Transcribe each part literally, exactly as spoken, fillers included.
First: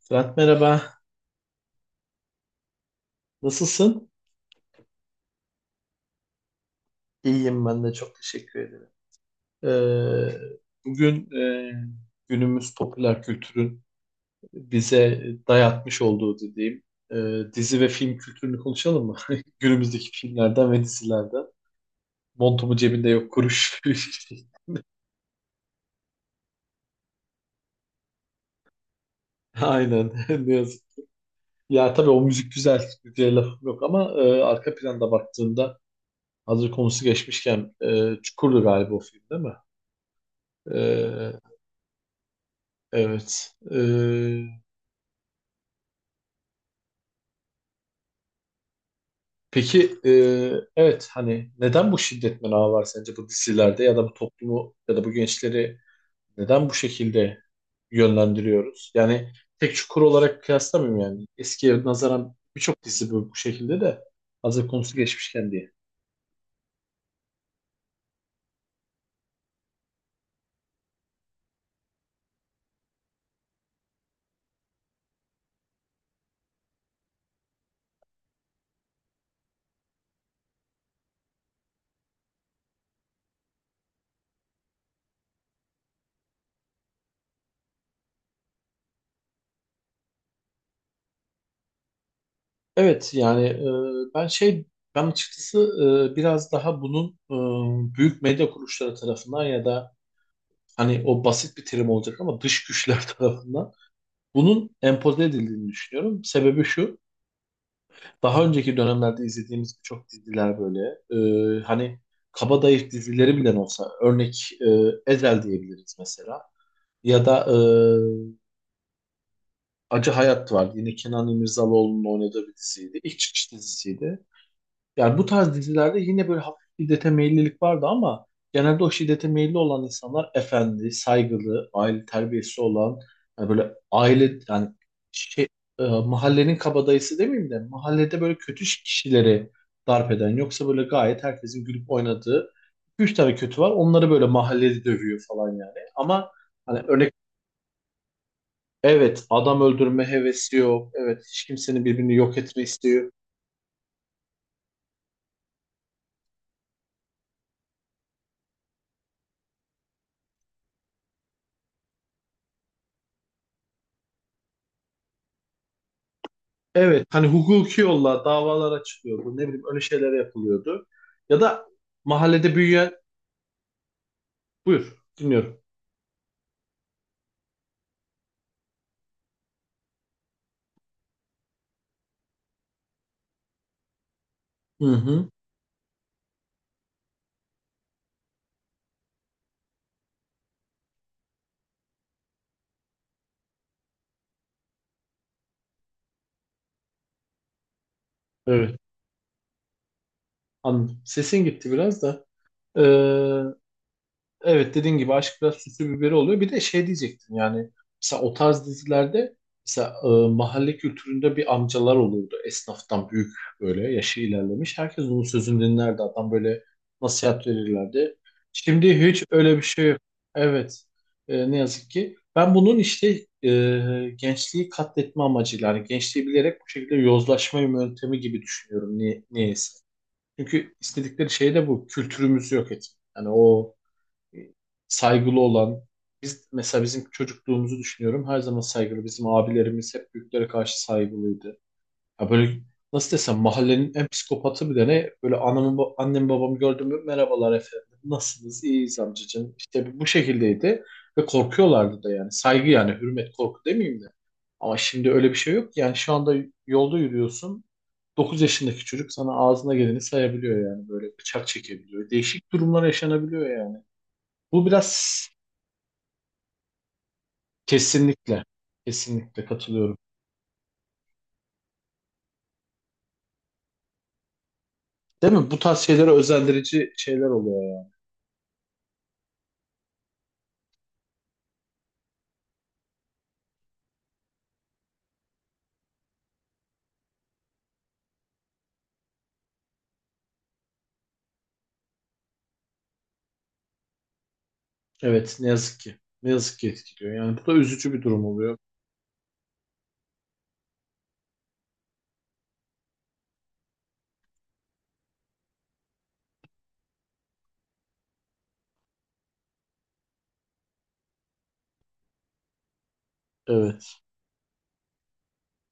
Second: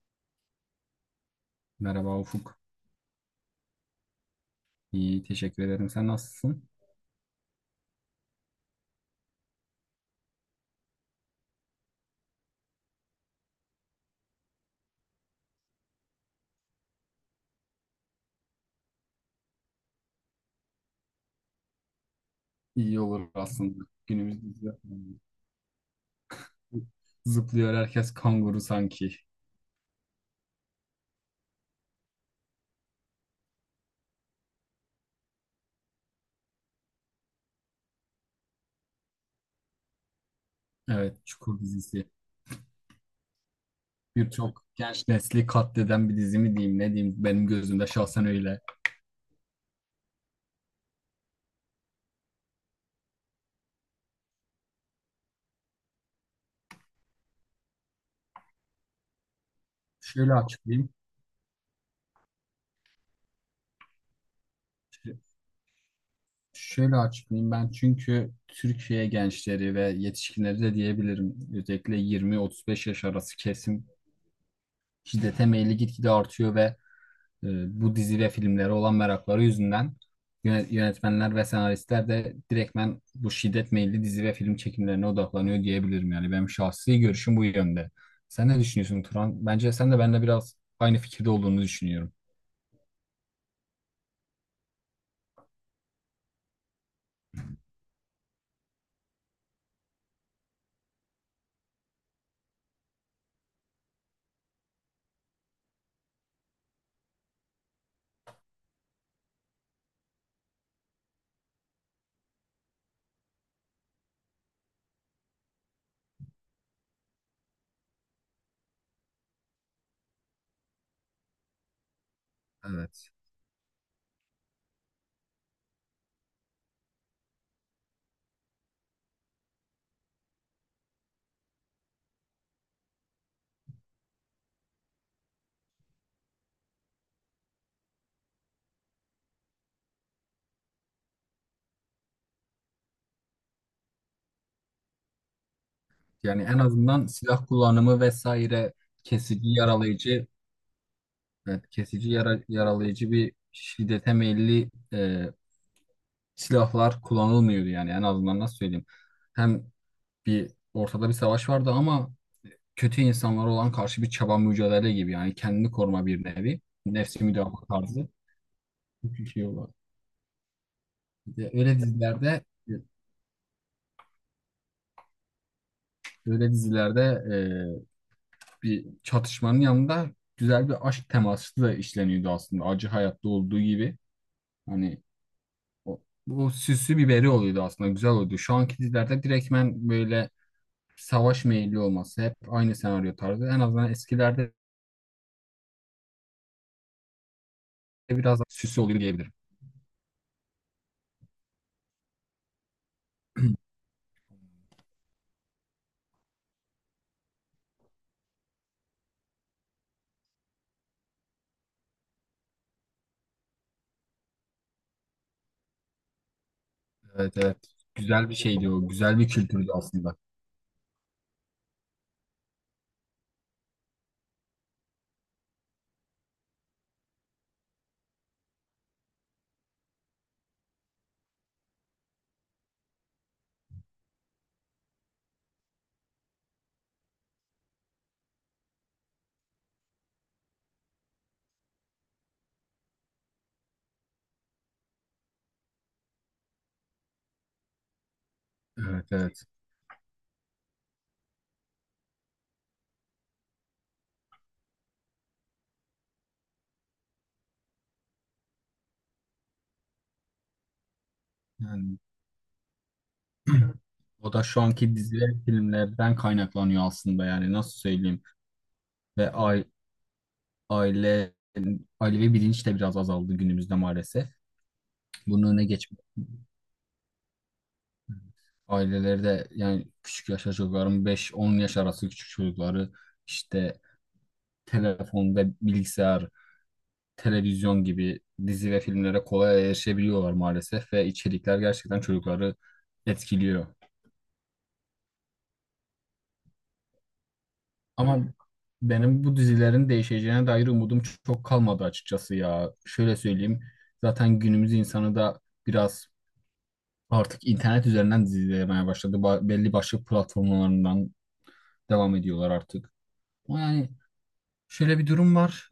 Fırat merhaba, Merhaba Ufuk. nasılsın? İyi, teşekkür ederim. Sen nasılsın? İyiyim ben de çok teşekkür ederim. Ee, bugün e, günümüz popüler kültürün bize dayatmış olduğu dediğim e, dizi ve film kültürünü konuşalım mı? Günümüzdeki filmlerden ve dizilerden. Montumu İyi cebinde olur yok kuruş. aslında. Günümüz dizi- zıplıyor herkes kanguru sanki. Aynen ne yazık. Ya tabii o müzik güzel, güzel lafım yok ama e, arka planda baktığında hazır konusu geçmişken e, Çukur'du galiba o film değil mi? Evet, E, Çukur dizisi. evet. E, Birçok genç nesli katleden bir dizi mi diyeyim ne diyeyim, benim gözümde şahsen öyle. Peki e, evet hani neden bu şiddet menağı var sence bu dizilerde ya da bu toplumu ya da bu gençleri neden bu şekilde yönlendiriyoruz? Yani tek çukur Şöyle olarak açıklayayım. kıyaslamıyorum yani. Eskiye nazaran birçok dizi bu, bu şekilde de hazır konusu Ş- geçmişken diye. Şöyle açıklayayım ben, çünkü Türkiye gençleri ve yetişkinleri de diyebilirim. Özellikle yirmi otuz beş yaş arası kesim şiddete meyilli gitgide artıyor ve e, bu dizi ve filmlere olan merakları yüzünden yöne- yönetmenler ve senaristler de direktmen bu şiddet meyilli dizi ve film çekimlerine odaklanıyor diyebilirim. Yani benim şahsi görüşüm bu yönde. Sen ne düşünüyorsun, Turan? Bence sen de benimle biraz aynı fikirde olduğunu düşünüyorum. Evet yani e, ben şey ben açıkçası e, biraz daha bunun e, büyük medya kuruluşları tarafından ya da hani o basit bir terim olacak ama dış güçler tarafından bunun empoze edildiğini düşünüyorum. Sebebi şu. Daha önceki dönemlerde izlediğimiz birçok diziler böyle. Ee, hani kabadayı dizileri bile olsa örnek e, Ezel diyebiliriz mesela. Ya da e, Acı Hayat var. Yine Kenan İmirzalıoğlu'nun oynadığı bir diziydi. Evet. İlk çıkış dizisiydi. Yani bu tarz dizilerde yine böyle hafif şiddete meyillilik vardı ama genelde o şiddete meyilli olan insanlar efendi, saygılı, aile terbiyesi olan, yani böyle aile yani şey, e, mahallenin kabadayısı demeyeyim de mahallede böyle kötü kişileri darp eden yoksa böyle gayet herkesin gülüp oynadığı iki üç tane kötü var. Onları böyle mahallede dövüyor falan yani. Ama Yani en hani azından örnek silah kullanımı vesaire, evet kesici adam öldürme yaralayıcı, hevesi yok. Evet hiç evet, kimsenin kesici birbirini yok yara- etme isteği yaralayıcı yok. bir şiddete meyilli e, silahlar kullanılmıyordu, yani en azından nasıl söyleyeyim. Hem bir ortada bir savaş vardı ama kötü insanlara olan karşı bir çaba, mücadele gibi, yani kendini koruma, bir nevi Evet nefsi hani müdafaa hukuki tarzı yolla davalara bir çıkıyordu. şey Ne bileyim olur. öyle şeyler yapılıyordu. Bir Ya de da Öyle dizilerde mahallede büyüyen... Buyur dinliyorum. öyle dizilerde e, bir çatışmanın yanında güzel bir aşk teması da işleniyordu, aslında acı hayatta olduğu gibi. Hı Hani hı. o, bu süslü biberi oluyordu aslında, güzel oluyordu. Şu anki dizilerde direktmen böyle savaş meyilli olması, hep aynı senaryo tarzı. En azından eskilerde biraz daha Evet süslü oluyor diyebilirim. anladım. Sesin gitti biraz da. Ee, Evet dediğin gibi aşk biraz süslü biberi oluyor. Bir de şey diyecektim yani mesela o tarz dizilerde mesela e, mahalle kültüründe bir amcalar olurdu. Esnaftan büyük böyle yaşı ilerlemiş. Herkes onun sözünü dinlerdi. Adam böyle Evet, nasihat evet, verirlerdi. güzel bir şeydi o, Şimdi güzel hiç bir öyle bir kültürdü şey yok. aslında. Evet. E, ne yazık ki. Ben bunun işte e, gençliği katletme amacıyla yani gençliği bilerek bu şekilde yozlaşma yöntemi gibi düşünüyorum. Niye, niyeyse. Çünkü istedikleri şey de bu. Kültürümüzü yok etmek. Yani o saygılı olan biz mesela bizim çocukluğumuzu düşünüyorum her zaman saygılı bizim abilerimiz hep büyüklere karşı saygılıydı. Ya böyle nasıl desem mahallenin en psikopatı bir tane böyle anamı ba- annem babamı gördüm mü merhabalar efendim nasılsınız iyiyiz Evet, evet. amcacığım işte bu şekildeydi ve korkuyorlardı da yani saygı yani hürmet korku demeyeyim de ama şimdi öyle bir şey yok yani şu anda yolda yürüyorsun dokuz yaşındaki çocuk sana ağzına geleni sayabiliyor yani böyle bıçak Yani çekebiliyor değişik durumlar yaşanabiliyor yani. o da şu Bu anki dizi ve biraz filmlerden kaynaklanıyor aslında, yani nasıl söyleyeyim. kesinlikle, Ve kesinlikle ai- katılıyorum. aile ailevi bilinç de biraz azaldı günümüzde maalesef. Değil Bunun mi? Bu önüne tarz geçmek, şeylere özendirici şeyler oluyor ya. aileleri de yani küçük yaşta çocukların, beş on yaş arası küçük çocukları işte telefon ve bilgisayar, televizyon gibi dizi ve filmlere kolay erişebiliyorlar maalesef, ve içerikler gerçekten çocukları etkiliyor. Evet, ne yazık ki. Ne yazık ki etkiliyor. Yani bu da üzücü bir Ama durum oluyor. benim bu dizilerin değişeceğine dair umudum çok kalmadı açıkçası ya. Şöyle söyleyeyim. Zaten günümüz insanı da biraz artık internet üzerinden dizi izlemeye başladı. Ba- belli başlı platformlarından devam ediyorlar artık. Ama yani Evet. şöyle bir durum var.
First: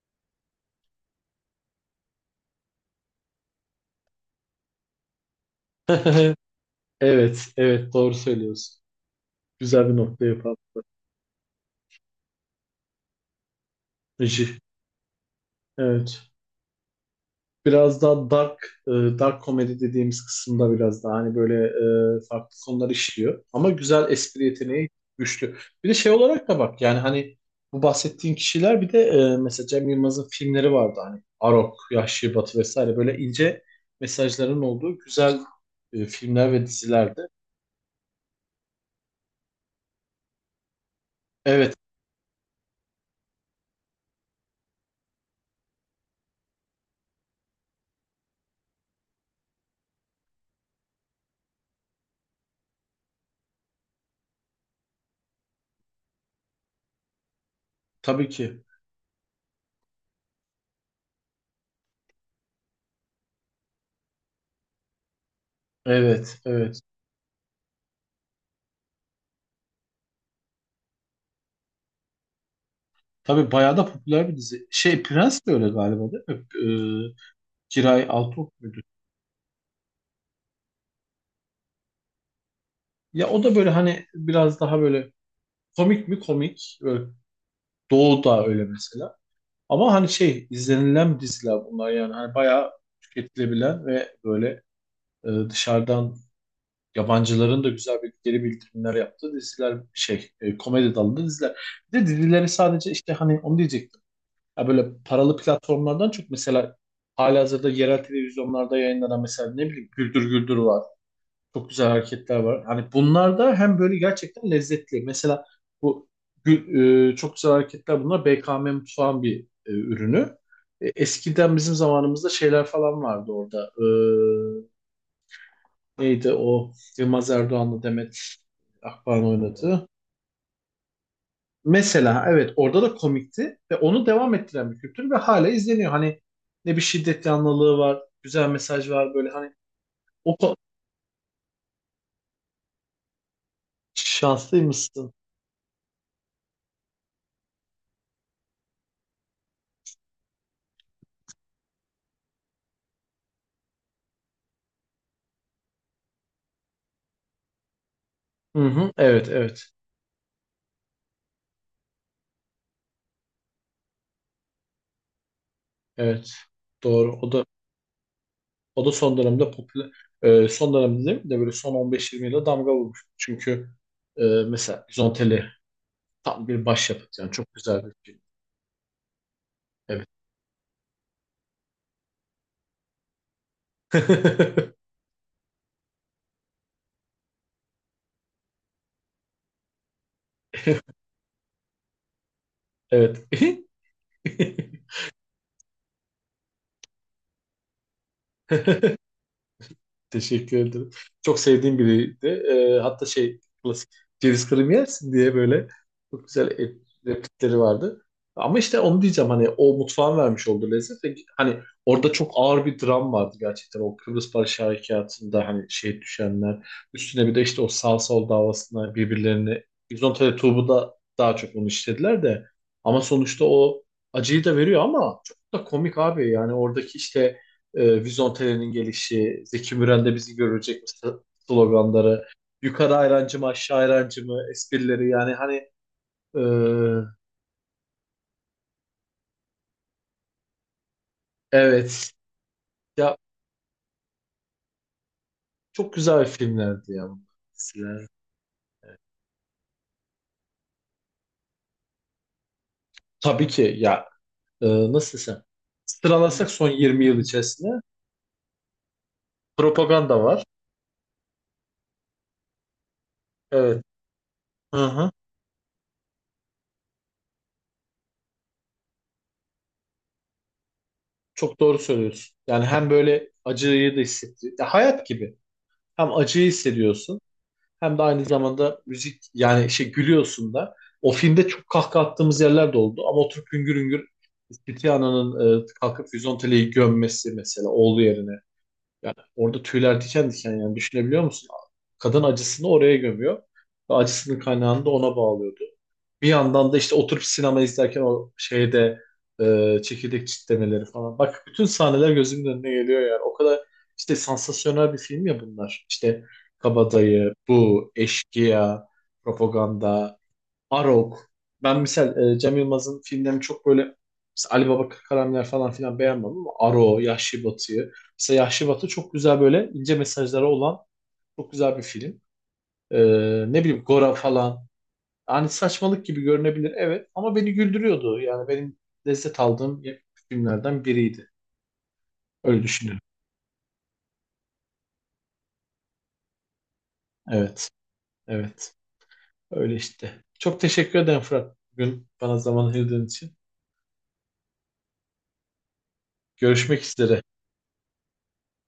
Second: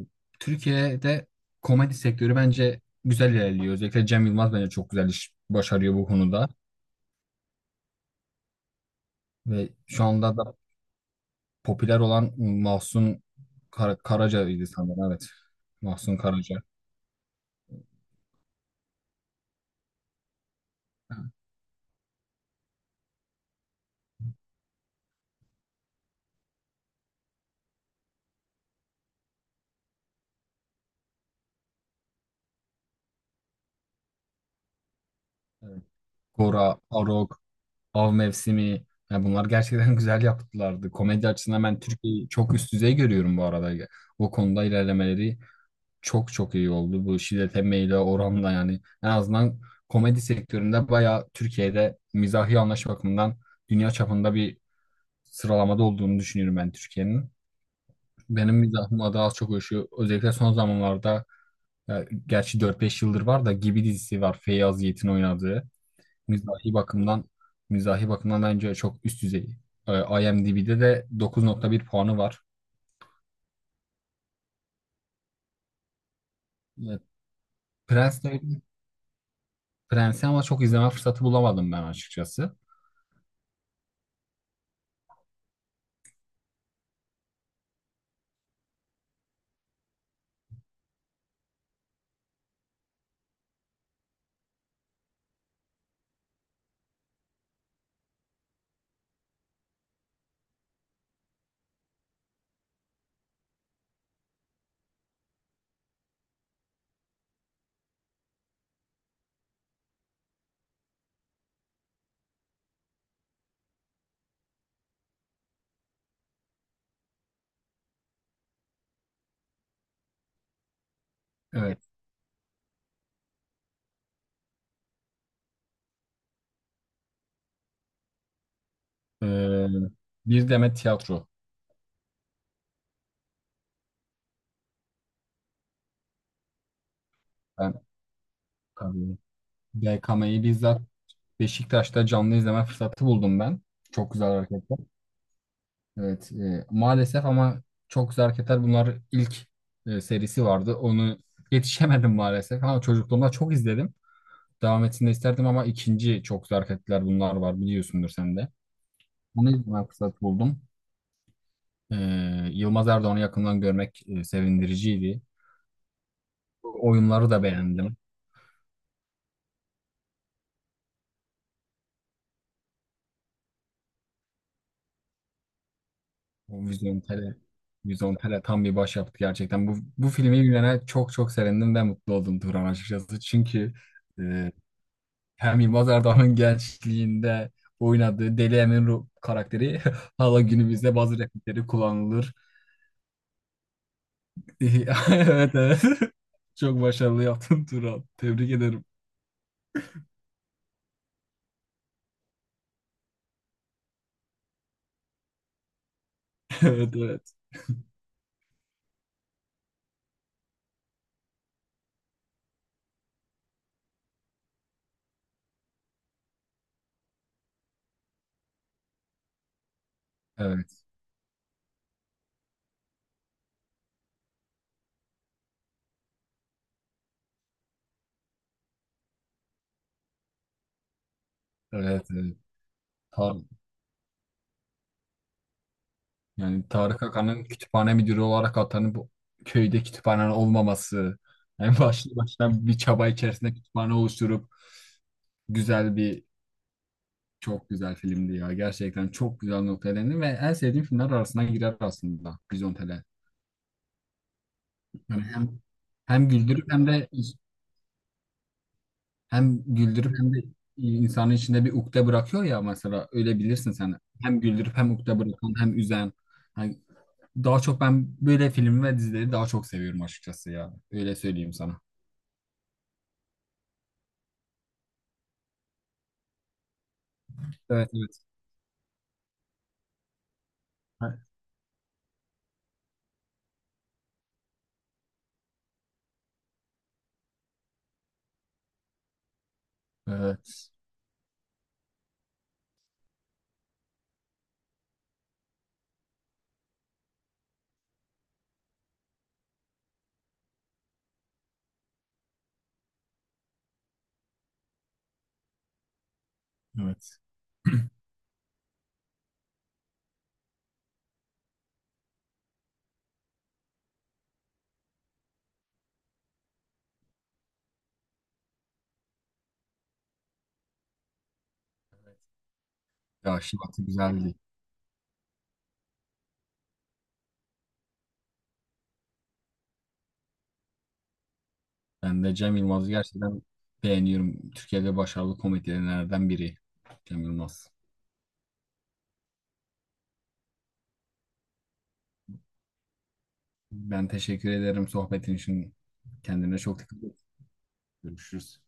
Ee, Türkiye'de komedi sektörü bence güzel ilerliyor. Özellikle Cem Yılmaz bence çok güzel iş başarıyor bu konuda. Evet, evet doğru söylüyorsun. Ve Güzel bir şu nokta anda da yapalım. popüler olan Mahsun Kar Rejim. Karaca'ydı sanırım. Evet. Mahsun Evet. Karaca. Biraz daha dark e, dark komedi dediğimiz kısımda biraz daha hani böyle e, farklı konular işliyor. Ama güzel espri yeteneği güçlü. Bir de şey olarak da bak yani hani bu bahsettiğin kişiler bir de e, mesela Cem Yılmaz'ın filmleri vardı hani Arok, Yahşi Batı vesaire böyle ince mesajların olduğu güzel e, filmler ve Gora, dizilerdi. Arog, Av Mevsimi. Yani bunlar gerçekten güzel yaptılardı. Komedi açısından Evet, ben Türkiye'yi çok üst düzey görüyorum bu arada. O konuda ilerlemeleri çok çok iyi oldu. Bu şiddete meyle oranla, yani en azından komedi sektöründe bayağı, Türkiye'de mizahi anlayış bakımından dünya çapında bir sıralamada olduğunu düşünüyorum ben Türkiye'nin. tabii Benim ki. mizahıma daha az çok uyuşuyor. Özellikle son zamanlarda, ya, gerçi dört beş yıldır var da, Gibi dizisi var. Feyyaz Yiğit'in oynadığı. Evet, Mizahi evet. bakımdan mizahi bakımdan bence çok üst düzey. Ee, IMDb'de de dokuz nokta bir puanı var. Tabii bayağı da popüler bir dizi. Şey Prens de öyle galiba değil Ee, mi? E, Giray Prens Altınok de- muydu? Prens'i ama çok izleme fırsatı bulamadım ben açıkçası. Ya o da böyle hani biraz daha böyle komik mi? Komik. Böyle Doğu da öyle mesela. Ama hani şey izlenilen diziler bunlar yani. Hani bayağı tüketilebilen ve böyle e, dışarıdan yabancıların da güzel bir geri bildirimler yaptığı diziler şey e, komedi dalında diziler. Bir de dizileri sadece işte hani onu diyecektim. Ya böyle paralı platformlardan çok mesela halihazırda yerel televizyonlarda yayınlanan mesela ne bileyim Güldür Güldür var. Çok güzel hareketler var. Hani bunlar da hem böyle gerçekten lezzetli. Mesela bu gü- e, çok güzel hareketler bunlar B K M mutfağın bir e, ürünü. E, eskiden bizim Evet. zamanımızda şeyler falan vardı orada. E, neydi o Yılmaz Erdoğan'la Demet Akbağ'ın Ee, oynadığı. bir Demet Tiyatro. Mesela evet orada da komikti ve onu devam ettiren bir kültür ve hala izleniyor. Hani ne bir şiddet Ben yanlılığı var, güzel mesaj var tabii böyle hani o B K M'yi ko- bizzat Beşiktaş'ta canlı izleme fırsatı buldum ben. Çok güzel hareketler. şanslıymışsın. Evet. E, maalesef, ama çok güzel hareketler. Bunlar ilk e, serisi vardı. Onu yetişemedim maalesef ama çocukluğumda çok izledim. Devam etsin de isterdim, ama ikinci çok zarfetler bunlar var, biliyorsundur sen de. Hı hı, evet Bunu evet. izleme fırsatı buldum. Ee, Yılmaz Erdoğan'ı yakından görmek e, sevindiriciydi. Evet. O Doğru. oyunları O da da beğendim. o da son dönemde popüler e, son dönemde değil mi de böyle son on beş yirmi yılda damga vurmuş. Çünkü e, mesela Bizonteli tam O bir başyapıt yani Vizontele, çok güzel bir film. Vizontele tam bir başyapıt gerçekten. Bu, Evet. bu filmi bilene çok çok sevindim ve mutlu oldum Turan açıkçası. Çünkü e, hem Yılmaz Erdoğan'ın gençliğinde oynadığı Deli Emin Ru- karakteri hala günümüzde bazı replikleri kullanılır. Evet. Evet, evet. Çok başarılı yaptın Turan. Tebrik ederim. Teşekkür ederim. Çok sevdiğim biriydi. Ee, hatta şey klasik ceviz kırım yersin diye böyle çok güzel et- Evet, evet. replikleri vardı. Ama işte onu diyeceğim hani o mutfağın vermiş olduğu lezzet ve hani orada çok ağır bir dram vardı gerçekten o Kıbrıs Barış Harekatı'nda hani şey düşenler üstüne bir de işte o sağ sol davasına birbirlerini Bizontalya Tuğbu Evet, da daha çok onu işlediler de ama sonuçta o acıyı da veriyor ama çok da komik abi yani oradaki işte e, Vizontele'nin gelişi, Zeki Müren'de bizi görecek mi s- evet, sloganları, evet. yukarı Tar ayrancı mı aşağı ayrancı mı esprileri yani hani e, yani Tarık Akan'ın kütüphane müdürü olarak atanıp köyde kütüphane olmaması. En başlı evet baştan bir çaba ya içerisinde kütüphane oluşturup çok güzel bir güzel filmlerdi ya bunlar. çok güzel Diziler. filmdi ya. Gerçekten çok güzel noktaya değindi ve en sevdiğim filmler arasına girer aslında Bizontele. Tabii ki ya e, nasıl Yani desem hem hem sıralasak son güldürüp hem yirmi de yıl içerisinde Hem propaganda güldürüp hem de var. insanın içinde bir ukde bırakıyor ya, mesela öyle bilirsin Evet. sen. Hem güldürüp Hı hem hı. ukde bırakan hem üzen. Hani daha çok ben böyle film ve dizileri daha çok seviyorum açıkçası ya. Öyle söyleyeyim Çok doğru sana. söylüyorsun. Yani hem böyle acıyı da hissettiriyor. Ya hayat gibi. Hem acıyı hissediyorsun. Evet, Hem de aynı evet. zamanda müzik yani şey gülüyorsun da. O Ha, filmde çok kahkaha attığımız yerler de oldu ama oturup hüngür hüngür Tiziano'nun e, kalkıp Vizontele'yi gömmesi mesela oğlu yerine. Yani orada tüyler diken diken evet, yani düşünebiliyor musun? Kadın acısını oraya gömüyor ve acısının kaynağını da ona bağlıyordu. Bir yandan da işte oturup sinema izlerken o şeyde e, çekirdek çitlemeleri falan. Bak bütün sahneler gözümün önüne geliyor yani. O kadar işte sansasyonel bir film ya bunlar. İşte evet. Kabadayı, Bu, Eşkıya, Propaganda, Arok. Ben misal e, Cem Yılmaz'ın filmlerini çok böyle mesela Ali Baba Karameler falan filan beğenmem ama Aro, Yahşi Batı'yı. Mesela Yahşi Batı çok güzel böyle ince mesajları olan çok güzel bir film. E, Ya, ne Şivat'ı bileyim Gora güzeldi. falan. Hani saçmalık gibi görünebilir evet ama beni güldürüyordu. Yani benim lezzet aldığım filmlerden biriydi. Ben de Cem Öyle Yılmaz'ı düşünüyorum. gerçekten beğeniyorum. Türkiye'de başarılı komedyenlerden biri Cem Evet. Yılmaz. Evet. Öyle işte. Çok teşekkür ederim Fırat. Bugün bana zaman ayırdığın için. Ben teşekkür ederim sohbetin için. Kendine çok Görüşmek dikkat et. üzere. Görüşürüz.